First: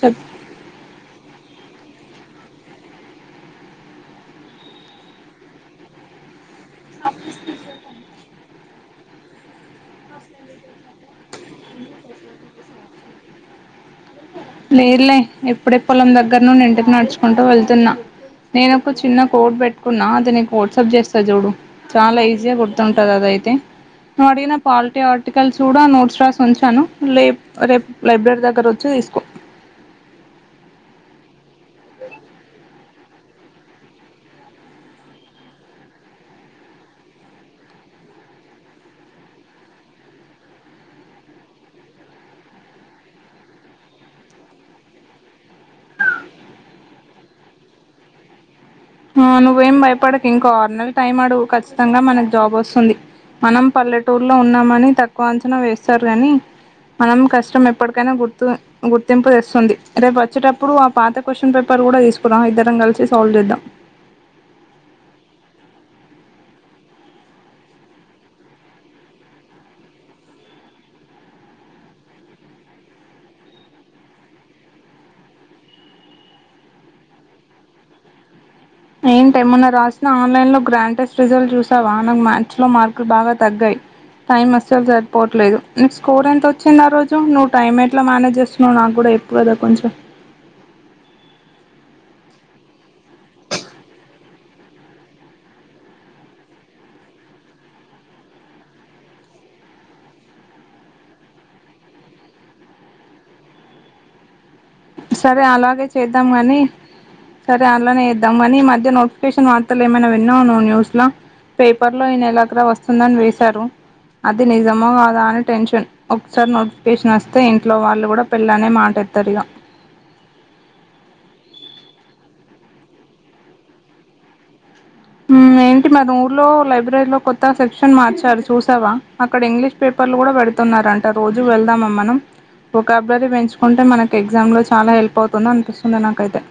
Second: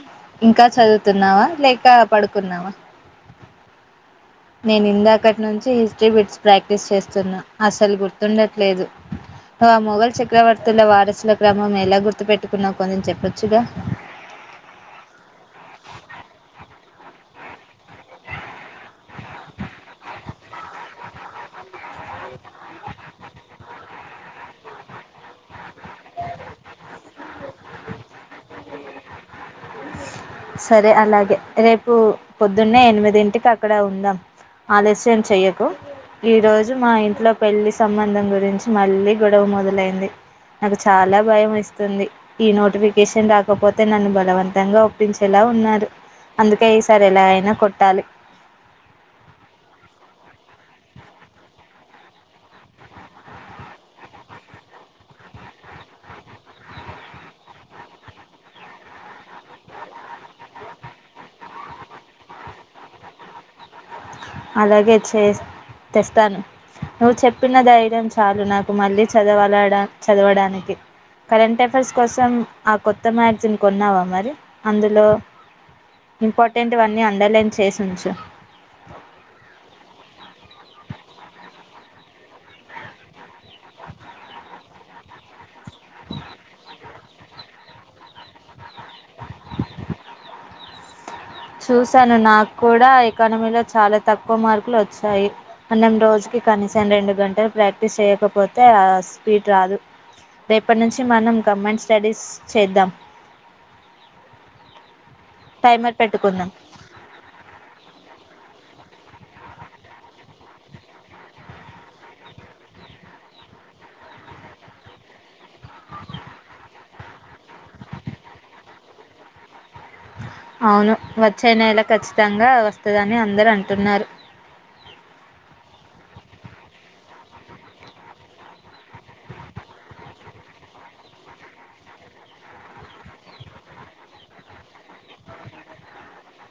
చెప్ ఇంకా చదువుతున్నావా లేలెక్క పడుకుందావా నేను ఇంద అక్కటి నుంచి హిస్టరీ పెచు ప్రాక్టీస్ చేస్తున్నా అసలు గుర్తు గుర్తుండట్లేదు నువ్ ఆ మొఘల్ చక్రవర్తుల వారసుల క్రమం ఎలా గుర్తుపెట్టుకున్నావు కొంచెం చెప్పొచ్చుగా లేదులే ఎప్పుడే పొలం దగ్గర ను ఇంటికి నడుచుకుంటూ వెళ్తున్నా నేను ఒక చిన్న కోడ్ పెట్టుకున్నా అది నీకు వాట్సాప్ చేస్తా చూడు చాలా ఈజీగా గుర్తుంటది అదయితే నుే్వు అడిగిన పాలిటీ ఆర్టికల్స్ కూడా నోట్స్ రాసి ఉంచాను లేపు రేపు లైబ్రరీ దగ్గర వచ్చి తీసుకో సరే అలాగే రేపు పొద్దున్నే ఎనిమిదింటికి అక్కడ ఉందాం ఆలస్యం చెయ్యకు ఈరోజు మా ఇంట్లో పెళ్ళి సంబంధం గురించి మళ్ళీ గొడవ మొదలైంది నాకు చాలా భయం ఇస్తుంది ఈ నోటిఫికేషన్ రాకపోతే నన్ను బలవంతంగా గురించి ఎలా ఉన్నారు అందుకే ఈసారి ఎలా అయినా కొట్టాలి నువ్వేం భయపడకు ఇంకో ఆరునెల టైం అడవు ఖచ్చితంగా మనకు జాబ్ వస్తుంది మనం పల్లెటూర్లో ఉన్నామని తక్కువ అంచనా వేస్తారు కానీ మనం కష్టం ఎప్పటికైనా గుర్తు గుర్తింపు తెస్తుంది రేపు వచ్చేటప్పుడు ఆ పాత క్వశ్చన్ పేపర్ కూడా తీసుకురాం ఇద్దరం కలిసి సాల్వ్ చేద్దాం అలాగే చే తెస్తాను నువ్వు చెప్పిన ధైర్యం చాలు నాకు మళ్ళీ చదవాలడా చదవడానికి కరెంట్ అఫైర్స్ కోసం ఆ కొత్త మ్యాగజిన్ కొన్నావా మరి అందులో ఇంపార్టెంట్వన్నీ అండర్లైన్ చేసి ఉంచు టమన్నా రాసిన ఆన్లైన్ లో గ్రాండెస్ట్ రిజల్ట్ చూసావా నానకు మ్యాచ్ లో మార్కులు బాగా తగ్గై టైమస్ చాల సార్పోవట్లేదు మీకు స్కోర్ ఎంత వచ్చింది ఆ రోజు నువ్ టైమ్ ఎట్లా మనేజ్స్త వు నాకు కూడా ఎప్పుడు కదా కొంచెం చూశాను నాకు కూడా ఎకానమీలో చాలా తక్కువ మార్కులు వచ్చాయి మనం రోజుకి కనీసం రెండు గంటలు ప్రాక్టీస్ చేయకపోతే స్పీడ్ రాదు రేపటి నుంచి మనం కంబైన్ స్టడీస్ చేద్దాం సరే అలాగే టైమర్ చేద్దాం పెట్టుకుందాం గాని సరే అలానే ఇద్దాం కాని ఈ మధ్య నోటిఫికేషన్ వార్తలు ఏమైనా విన్నావు నువ్వు న్యూస్లో పేపర్లో ఈయనెలక్కడ వస్తుందని వేశారు అది నిజమో కాదా అని టెన్షన్ ఒకసారి నోటిఫికేషన్ వస్తే ఇంట్లో వాళ్ళు కూడా పెళ్ళనే మాటేత్తారు ఇక అవును వచ్చేనెల ఖచ్చితంగా వస్తుందని అందరు అంటున్నారు ఏంటి మరి ఊర్లో లైబ్రరీలో కొత్త సెక్షన్ మార్చారు చూసావా అక్కడ ఇంగ్లీష్ పేపర్లు కూడా పెడుతున్నారంట రోజు వెళ్దామ మనం ఓ కబ్రరీ పెంచుకుంటే మనకి ఎగ్జామ్లో చాలా హెల్ప్ అవుతుంది అనిపిస్తుంది నాకైతే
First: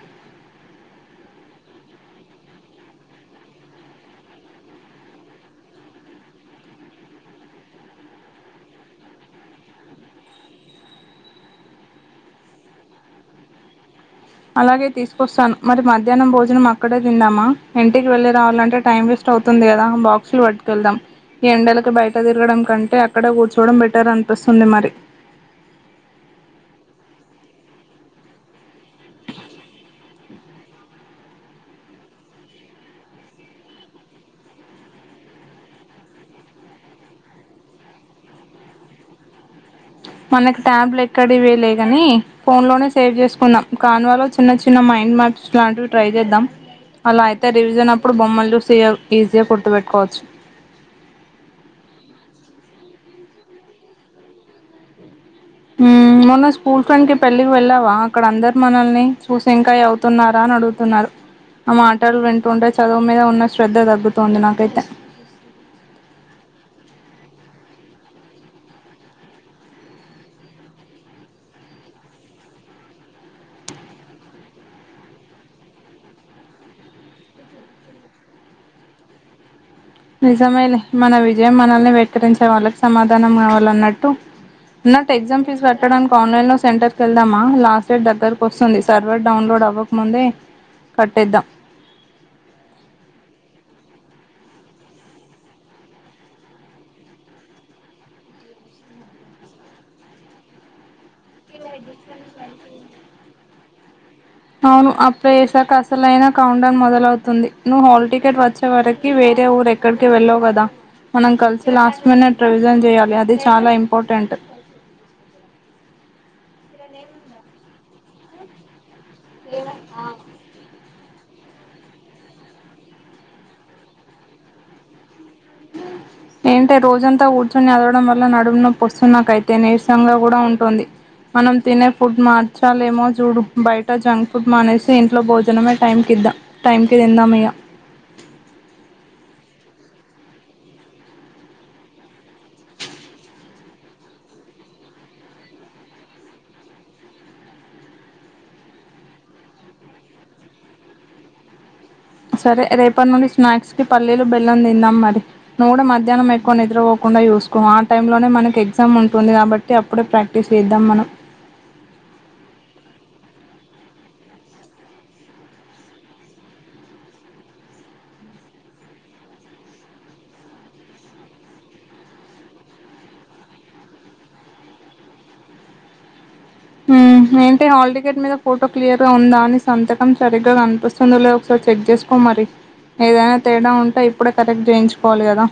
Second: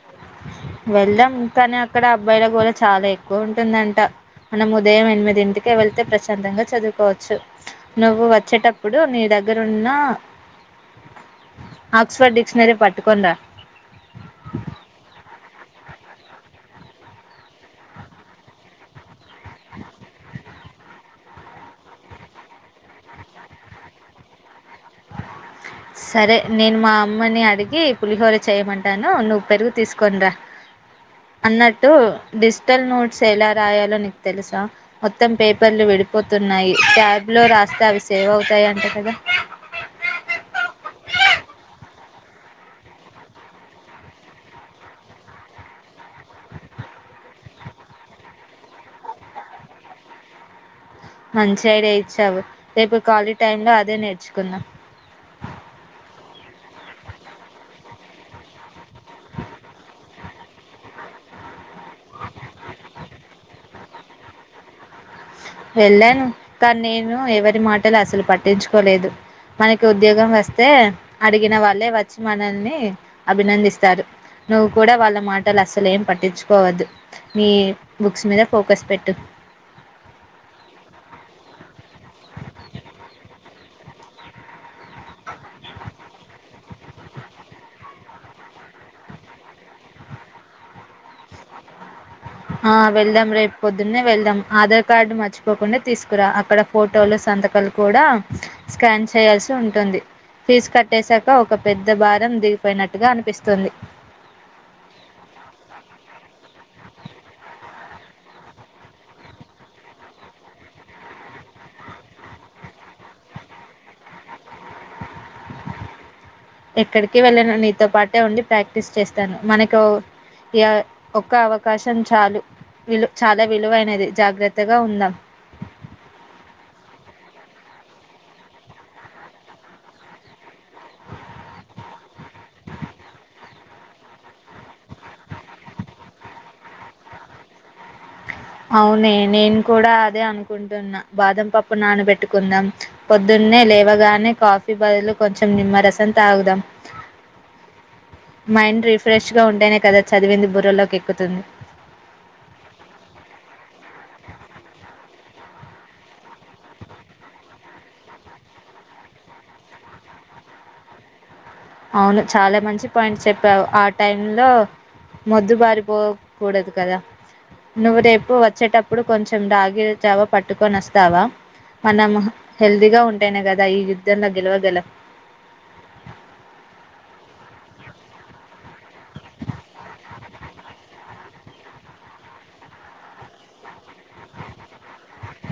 వెళ్దాం కానీ అక్కడ అబ్బాయిల గోళ చాలా ఎక్కువ ఉంటుందంట మనం ఉదయం ఎనిమిదింటికే వెళ్తే ప్రశాంతంగా చదువుకోవచ్చు నువ్వు వచ్చేటప్పుడు నీ దగ్గరు ఉన్న ఆక్స్ఫర్డ్ డిక్షనరీ పట్టుకొని రా అలాగే తీసుకొస్తాను మరి మధ్యాహ్నం భోజనం అక్కడే తింమా ఇంటికి వెళ్ళలి రావాలంటే టైం వే అవుతుంది కదా బాక్సులు పట్టుకెళ్దాం ఈ ఎండలకి బయట తిరగడం కంటే అక్కడ కూర్చోవడం బెటర్ అనిపిస్తుంది మరి సరే నేను మా అమ్మని అడిగి గి పులిహోర చేయమంటాను నువ్వు పెరుగు తీసుకోని రా అన్నట్టు డిజిటల్ నోట్స్ ఎలా రాయాలో నీకు తెలుసా మొత్తం పేపర్లు విడిపోతున్నాయి క్యాబ్ లో రాస్తే అవి సేవ్ అవుతాయి అంట కదా మనకి ట్యాబ్లు ఎక్కడవి లే కాని ఫోన్లోనే సేవ్ చేసుకుందాం కాన్ వాలో చిన్న చిన్న మైండ్ మ్యాప్స్ లాంటివి ట్రై చేద్దాం అలా అయితే రివిజన్ అప్పుడు బొమ్మలు చూసి ఆ ఈజీగా గుర్తుపెట్టుకోవచ్చు మంచి ఐడియా ఇచ్చావు రేపు కాలీ టైమ్ లో అదే నేర్చుకుందాం మ్మ్ మొన్న స్కూల్ ఫ్రెండ్ కి పెళ్ళికి వెళ్ళావా అక్కడ అందరు మనల్ని చూసి ఇంకా అవుతున్నారా అని అడుగుతున్నారు ఆ మాటలు వింటుంటే చదువు మీద ఉన్న శ్ర ద్ధ తగ్గుతుంది నాకైతే వెళ్ళాను కానీ నేను ఎవరి మాటలు అసలు పట్టించుకోలేదు మనకి ఉద్యోగం వస్తే అడిగిన వాళ్ళే వచ్చి మనల్ని అభినందిస్తారు నువ్వు కూడా వాళ్ళ మాటలు అసలే ఏం పట్టించుకోవద్దు మీ బుక్స్ మీద ఫోకస్ పెట్టు నిజమే లే మన విజయం మనల్నే పెట్ ఎక్కిరించే వాళ్ళకి సమాధనం కావాలి ల్ న్నట్టు అన్నట్టు ఎగ్జామ్ ఫీజు కట్టడానికి ఆన్లైన్లో సెంటర్కి వెళ్దామా లాస్ట్ డేట్ దగ్గరకు వస్తుంది సర్వర్ డౌన్లోడ్ అవ్వకముందే కట్టేద్దాం ఆ వెళ్దాం రేపు పొద్దున్నే వెళ్దాం ఆధార్ కార్డు మర్చిపోకుండా తీసుకురా. అక్కడ ఫోటోలు సంతకాలు కూడా స్కాన్ చేయాల్సి ఉంటుంది. ఫీజ్ కటేసాక ఒక పెద్ద భారం దిగిపోయినట్టుగా అనిపిస్తుంది. అవును అప్పుడే ఏడ్సాక అసలైన కౌండ మొద దలవుతుంది నువ్ హాల్ టికెట్ వచ్చే వరకి వేరే ఊరు ఎక్కడికి వెళ్ళవు కదా. మనం కలిసి లాస్ట్ మినిట్ రివిజన్ చేయాలి. అది చాలా ఇంపార్టెంట్. ఎక్కడికి వెళ్ళను నీతో పాటే ఉండి ప్రాక్టీస్ చేస్తా స్థను మనకో ఇగ ఒక అవకాశం చాలు విలు చాలా విలువైనది. జాగ్రత్తగా ఉందాం. ఏంటో రోజంతా కూర్చొని అరవడం వల్ల నడుము నొప్పోపొస్తుంది నాకైతే నీరసంగా కూడా ఉంటుంది. మనం తినే ఫుడ్ మార్చాలేమో చూడు బయట జంక్ ఫుడ్ మానేసి ఇంట్లో భోజనమే టైంకి ఇద్దాం టైంకి తిందామ్ ఇగా అవునే నేను కూడా అదే అనుకుంటున్నా. బాదం పప్పు నానబెట్టుకుందాం, పొద్దున్నే లేవగానే కాఫీ బదులు కొంచెం నిమ్మరసం తాగుదాం. మైండ్ రిఫ్రెష్గా ఉంటేనే కదా చదివింది బుర్రలోకి ఎక్కుతుంది. సరే రేపటి నుండి స్నాక్స్కి పల్లీలు బెల్లం తిందాం. మరి నువు కూడా మధ్యాహ్నం ఎక్కువ నిద్రపోకుండా చూసుకో. ఆ టైంలోనే మనకి ఎగ్జామ్ ఉంటుంది కాబట్టి అప్పుడే ప్రాక్టీస్ చేద్దాం మనం. అవును చాలా మంచి పాయింట్స్ చెప్పావు ఆ టై లో మొద్దు బారిపోకూడదు కదా నువ్వు రేపు వచ్చేటప్పుడు కొంచెం రాగి చావా పట్టుకొని వస్తావా. మనం హెల్తీగా ఉంటేనే కదా ఈ యుద్ధంలో గెలవగలం. హ్మ్ ఏంటి హల్టికెట్ మీద ఫోటో క్లియర్ గా ఉందా అని సంతకం సరిగ్గా కనిపిస్తుందో లేదా ఒకసారి చెక్ చేసుకో మరి ఏదైనా తేడా ఉంటే ఇప్పుడే కరెక్ట్ చేయించుకోవాలి కదా.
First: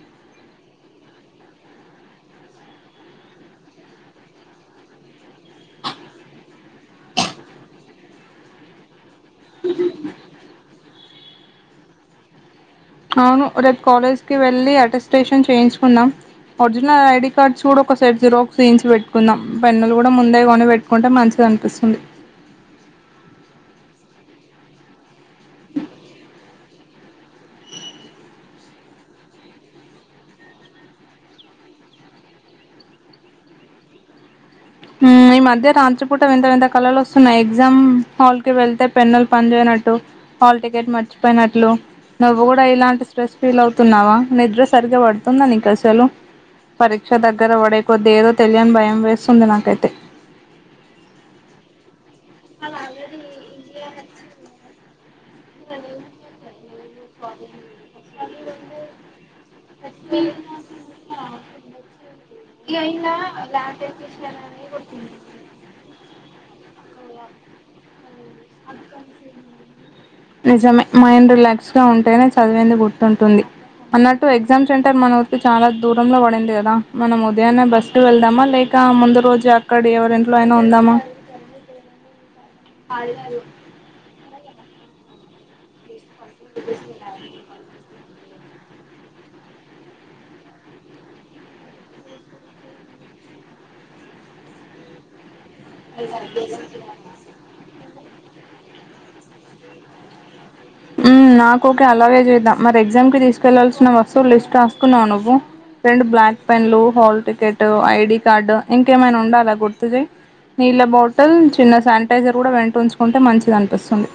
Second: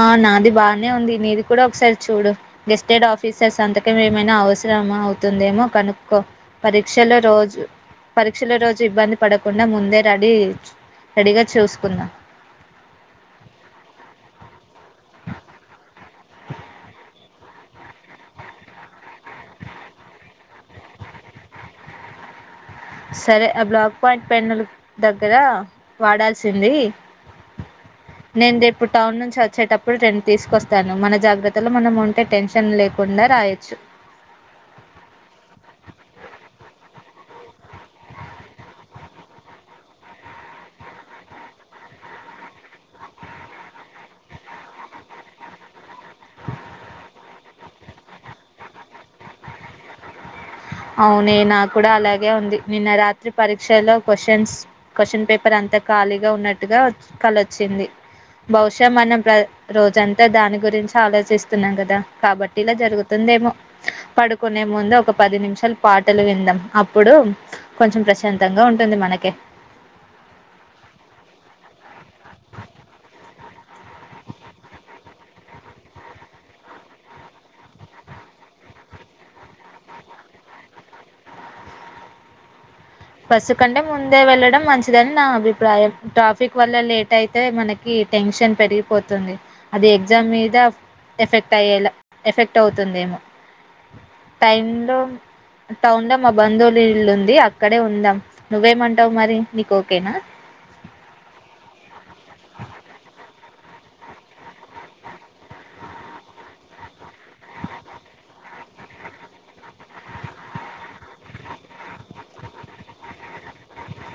ఆహా నాది బాగానే ఉంది. నీది కూడా ఒకసారి చూడు గెస్టెడ్ ఆఫీసర్స్ సంతక ఏమైనా అవసరమా అవుతుందేమో కనుకో పరీక్షలో రోజు పరీక్షలో రోజు ఇబ్బంది పడకుండా ముందే రాడి చేయొచ్చు రెడీగా చూసుకుందాం అవును రేపు కాలేజ్కి వెళ్ళి అటెస్ట్రేషన్ చేయించుకుందాం. ఒరిజినల్ ఐడి కార్డ్స్ కూడా ఒక సైట్ జీరాక్స్ చేయించి పెట్టుకుందాం. పెన్నులు కూడా ముందే కొని పెట్టుకుంటే మంచిది అనిపిస్తుంది. సరే ఆ బ్లాక్ పాయింట్ పెన్నులు దగ్గర వాడాల్సింది నేను రేపు టౌన్ నుంచి వచ్చేటప్పుడు రెండు తీసుకొస్తాను. మన జాగ్రత్తలో మనం ఉంటే టెన్షన్ లేకుండా రాయొచ్చు హ్మ్ ఈ మధ్య రాత్రి పూట వింత వింత కళలు వస్తున్నాయి ఎగ్జామ్ హాల్ కి వెళ్తే పెన్నులు పని జేయనట్టు హాల్ టికెట్ మర్చిపోయినట్లు నువ్వు గూడా ఇలాంటి స్ట్రెస్ ఫీల్ అవుతున్నావా నిద్ర సరిగా పడుతుందా నీక అసలు పరీక్ష దగ్గర పడే కొద్దీ ఏదో తెలియని భయం వేస్తుంది నా కయితే అవునే నాక్కూడా అలా ఉంది నిన్న రాత్రి పరీక్షలో క్వశ్చన్స్ క్వశ్చన్ పేప్ [unintelligible] అంత ఖాళీగా ఉన్నట్టుగా కలొచ్చింది బహుస మనం ప్ర రోజంతా దాని గురించే ఆలోచిస్తున్నాం కదా కాబట్ ఇలా జరుగుతుందేమో పడుకునే ముందు ఒక పది నిమిష పాటలు విందాం అప్పుడు కొంచెం ప్ర శాంతంగా ఉంటుంది మనకే నిజమే మైండ్ రిలాక్స్ గా ఉంటేనే చదివింది గుర్తుంటుంది అన్నట్టు ఎగ్జామ్ సెంటర్ మన ఉరికి చాలా దూర లో పడింది కదా మనం ఉదయాన్నే బస్కి వెళ్దామా లేక ముందు రోజు అక్కడ ఎవరింట్లో అయినా ఉందామా బస్ కంటే ముందే వెళ్ళ అడగడం మంచిదని నా అభిప్రాయం ట్రాఫిక్ వల్ల లేట్ అయితే మనకి టెన్షన్ పెరిగిపోతుంది. అది ఎగ్జామ్ మీద ఎఫెక్ట్ అయ్యేలా ఎఫెక్ట్ అవుతుందేమో, టైంలో టౌన్ లో మా బంధువులు ఇల్లు ఉంది. అ ఉందాం నువ్వేమంటావు మరి నీకు ఓకేనా నాకు ఓకే అలాగే చేద్దాం. మరి ఎగ్జామ్కి తీసుకెళ్ళాల్సిన వస్తువులు లిస్ట్ రాసుకున్నావ నువ్వు. రెండు బ్లాక్ పెన్లు, హాల్ టికెట్, ఐడి కార్డు ఇంకేమైనా ఉండాలా గుర్తు చేయి. నీళ్ళ బాటిల్, చిన్న శానిటైజర్ కూడా వెంట ఉంచుకుంటే, మంచిది అనిపిస్తుంది.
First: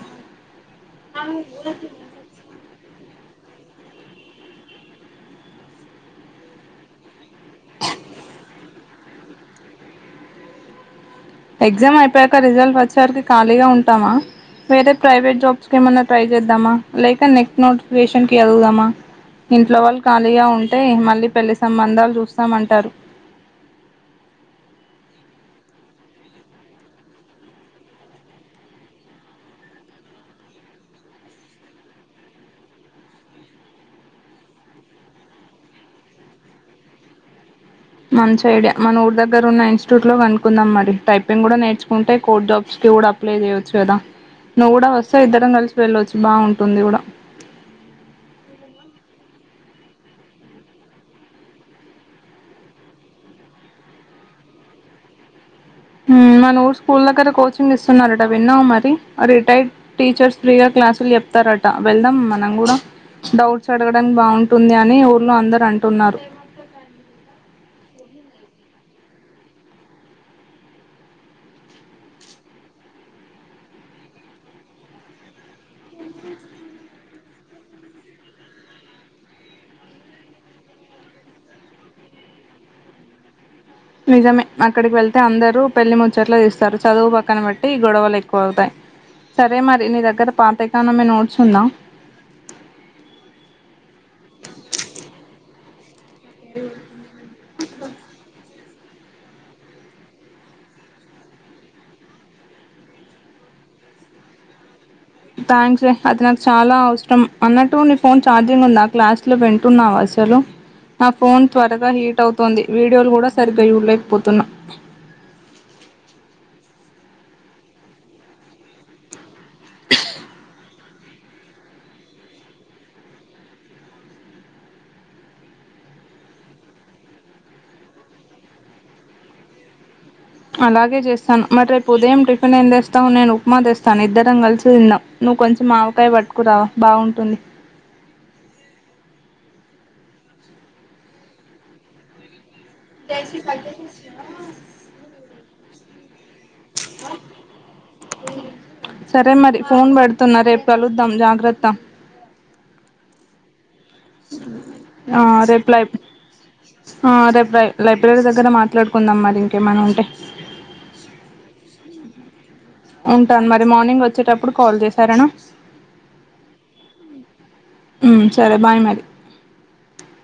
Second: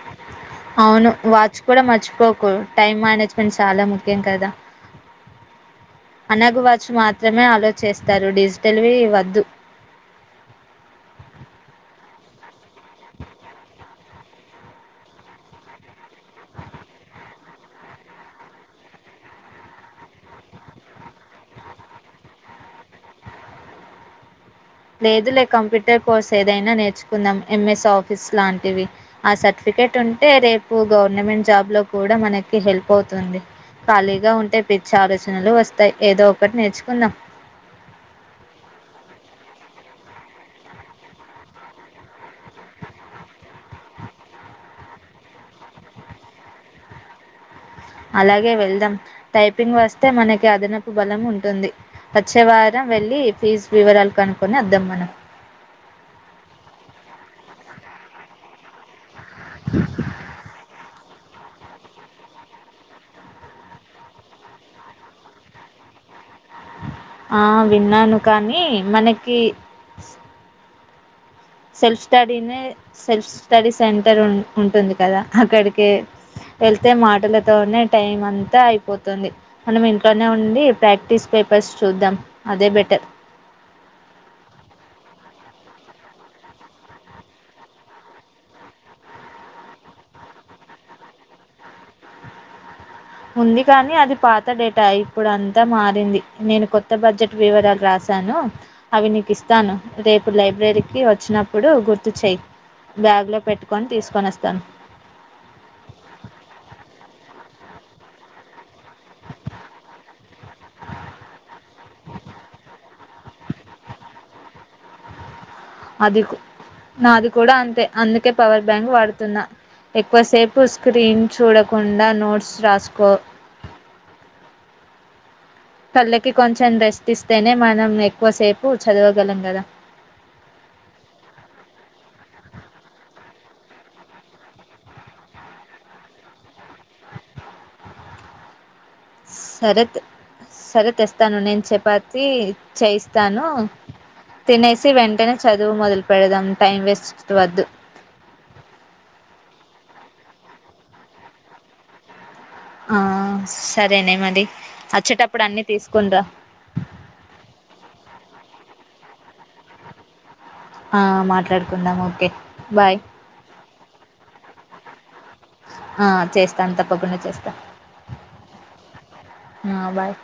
అవును వాచ్ కూడా మర్చిపోకు టైమ్ మేనేజ్ చాలా ముఖ్యం కదా అనగవ మాత్ర మాత్రమే అలో చేస్తారు డిజిటవేర్ వద్దు ఎగ్జామ్ అయిపోయాక రిజల్ట్ వచ్చేవారికి ఖాళీగా ఉంటామా. వేరే ప్రైవేట్ జాబ్స్ క ఏమన్నా ట్రై చేద్దామా లేక నెక్ట్ నోటిఫికేషన్ వెళదామా. ఇంట్లో వాళ్ళు ఖాళీగా ఉంటే, మళ్ళీ పెళ్లి సంబంధాలు చూస్తాం అంటారు. లేదు లే కంప్యూటర్ కోర్స్ ఏదైనా నేర్చుకుందాం. ఎం ఎస్ ఆఫీస్ లాంటివి ఆ సర్టిఫికెట్ ఉంటే, రేపు గవర్నమెంట్ జాబ్లో కూడా మనకి హెల్ప్ అవుతుంది. ఖాళీగా ఉంటే పిచ్చే ఆలోచనలు వస్తాయి. ఏదో ఒకటి నేర్చుకుందాం. మంచి ఐడియా మనం ఊరి దగ్గర ఉన్న ఇన్స్టిట్యూట్ లో కనుకుందాం. మరి టైపింగ్ కూడా నేర్చుకుంటే, కోడ్ జాబ్స్ కి కూడా అప్లై చేయచ్చు. చూదాం నువ్వుగూడ వస్తే సో ఇద్దరం కలిసి వెళ్ళొచ్చు బాగుంటుంది కూడా అలాగే వెళ్దాం. టైపింగ్ వస్తే మనకి అదనపు బలం ఉంటుంది. వచ్చే వారం వెళ్ళి, ఫీజు వివరాలు కనుక్కొని వద్దాం మనం. ఉ మన ఊరు స్కూల్ దగ్గర కోచింగ్ ఇస్తున్నరట విన్నావ మరి. రిటైర్డ్ టీచర్స్ ఫ్రీగా క్లాసులు చెప్ చెతారట వెళ్దాం మనం కూడా డౌట్స్ అడగడానికి బాగుంటుంది. అని ఊర్లో అందరు అంటున్నారు. ఆ విన్నాను కానీ మనకి సెల్ఫ్ స్టడీనే సెల్ఫ్ స్టడీ సెంటర్ ఉంటుంది కదా. అక్కడికే వెళ్తే మాటలతోనే టైం అంతా అయిపోతుంది. మనం ఇంట్లోనే ఉండి, ప్రాక్టీస్ పేపర్స్ చూద్దాం అదే బెటర్. నిజమే అక్కడికి వెళ్తే అందరూ పెళ్లి ముచ్చట్లు ఇస్తారు. చదువు పక్కన పెట్టి ఈ గొడవలు ఎక్కువ గా అవుతాయి. సరే మరి నీ దగ్గర పాత ఎకానమీ నోట్స్ ఉందా? ఉంది గా మారింది నేను కొత్త బడ్జెట్ వివరాలు రాసాను. అవి నీకు ఇస్తాను. రేపు లైబ్రరీకి వచ్చినప్పుడు గుర్తు చెయి బ్యాగ్లో పెట్టుకొని తీసుకొని వస్తాను. థ్యాంక్స్ రే అది నాకు చాలా అవసరం అన్నట్టు నీ ఫోన్ ఛార్జింగ్ ఉందఆ క్లాసులో వింటున్నావ. అసలు నా ఫోన్ త్వరగా హీట్ అవుతుంది. వీడియోలు కూడా సరిగ్గా చూడలేకపోతున్నా. అది నాది కూడ అంతే అందుకే పవర్ బ్యాంక్ వాడుతున్నా ఎక్కువసేపు స్క్రీన్ చూడకుండ నోట్స్ రాసుకో కళ్ళకి కొంచెం రెస్ట్ ఇస్తేనే, మనం ఎక్కువసేపు చదవగలం కదా. అలాగే చేస్తాను. మరి రేపు ఉదయం టిఫిన్ ఏం తెస్తావు? నేను ఉప్మా తెస్తాను. ఇద్దరం కలిసి తిందాం. నువ్వు కొంచెం ఆవకాయ పట్టుకురావ. బాగుంటుంది. సరే సరే తెస్తాను నేను చపాతి చేయిస్తాను తినేసి వెంటనే చదువు మొదలు పెడదాం. టైం వేస్ట్ వద్దు సరే మరి ఫోన్ పెడుతున్న రేపు కలుద్దాం జాగ్రత్త ఆ సరేనే మరి ఆ వచ్చేటప్పుడు అన్ని రేపు లై తీసుకునిరా రేపులై లైబ్రరీ దగ్గర మాట్లాడుకుందాం మల్ ఏమైన ఉంటే కుందాము ఒకే ఉంటా అ మ మార్నింగ్ వచ్చేటప్పుడు కాల్ చే ఆ చేస్తాను తప్పకుండ చేస్తా సరే బాయ్ మరి బాయ్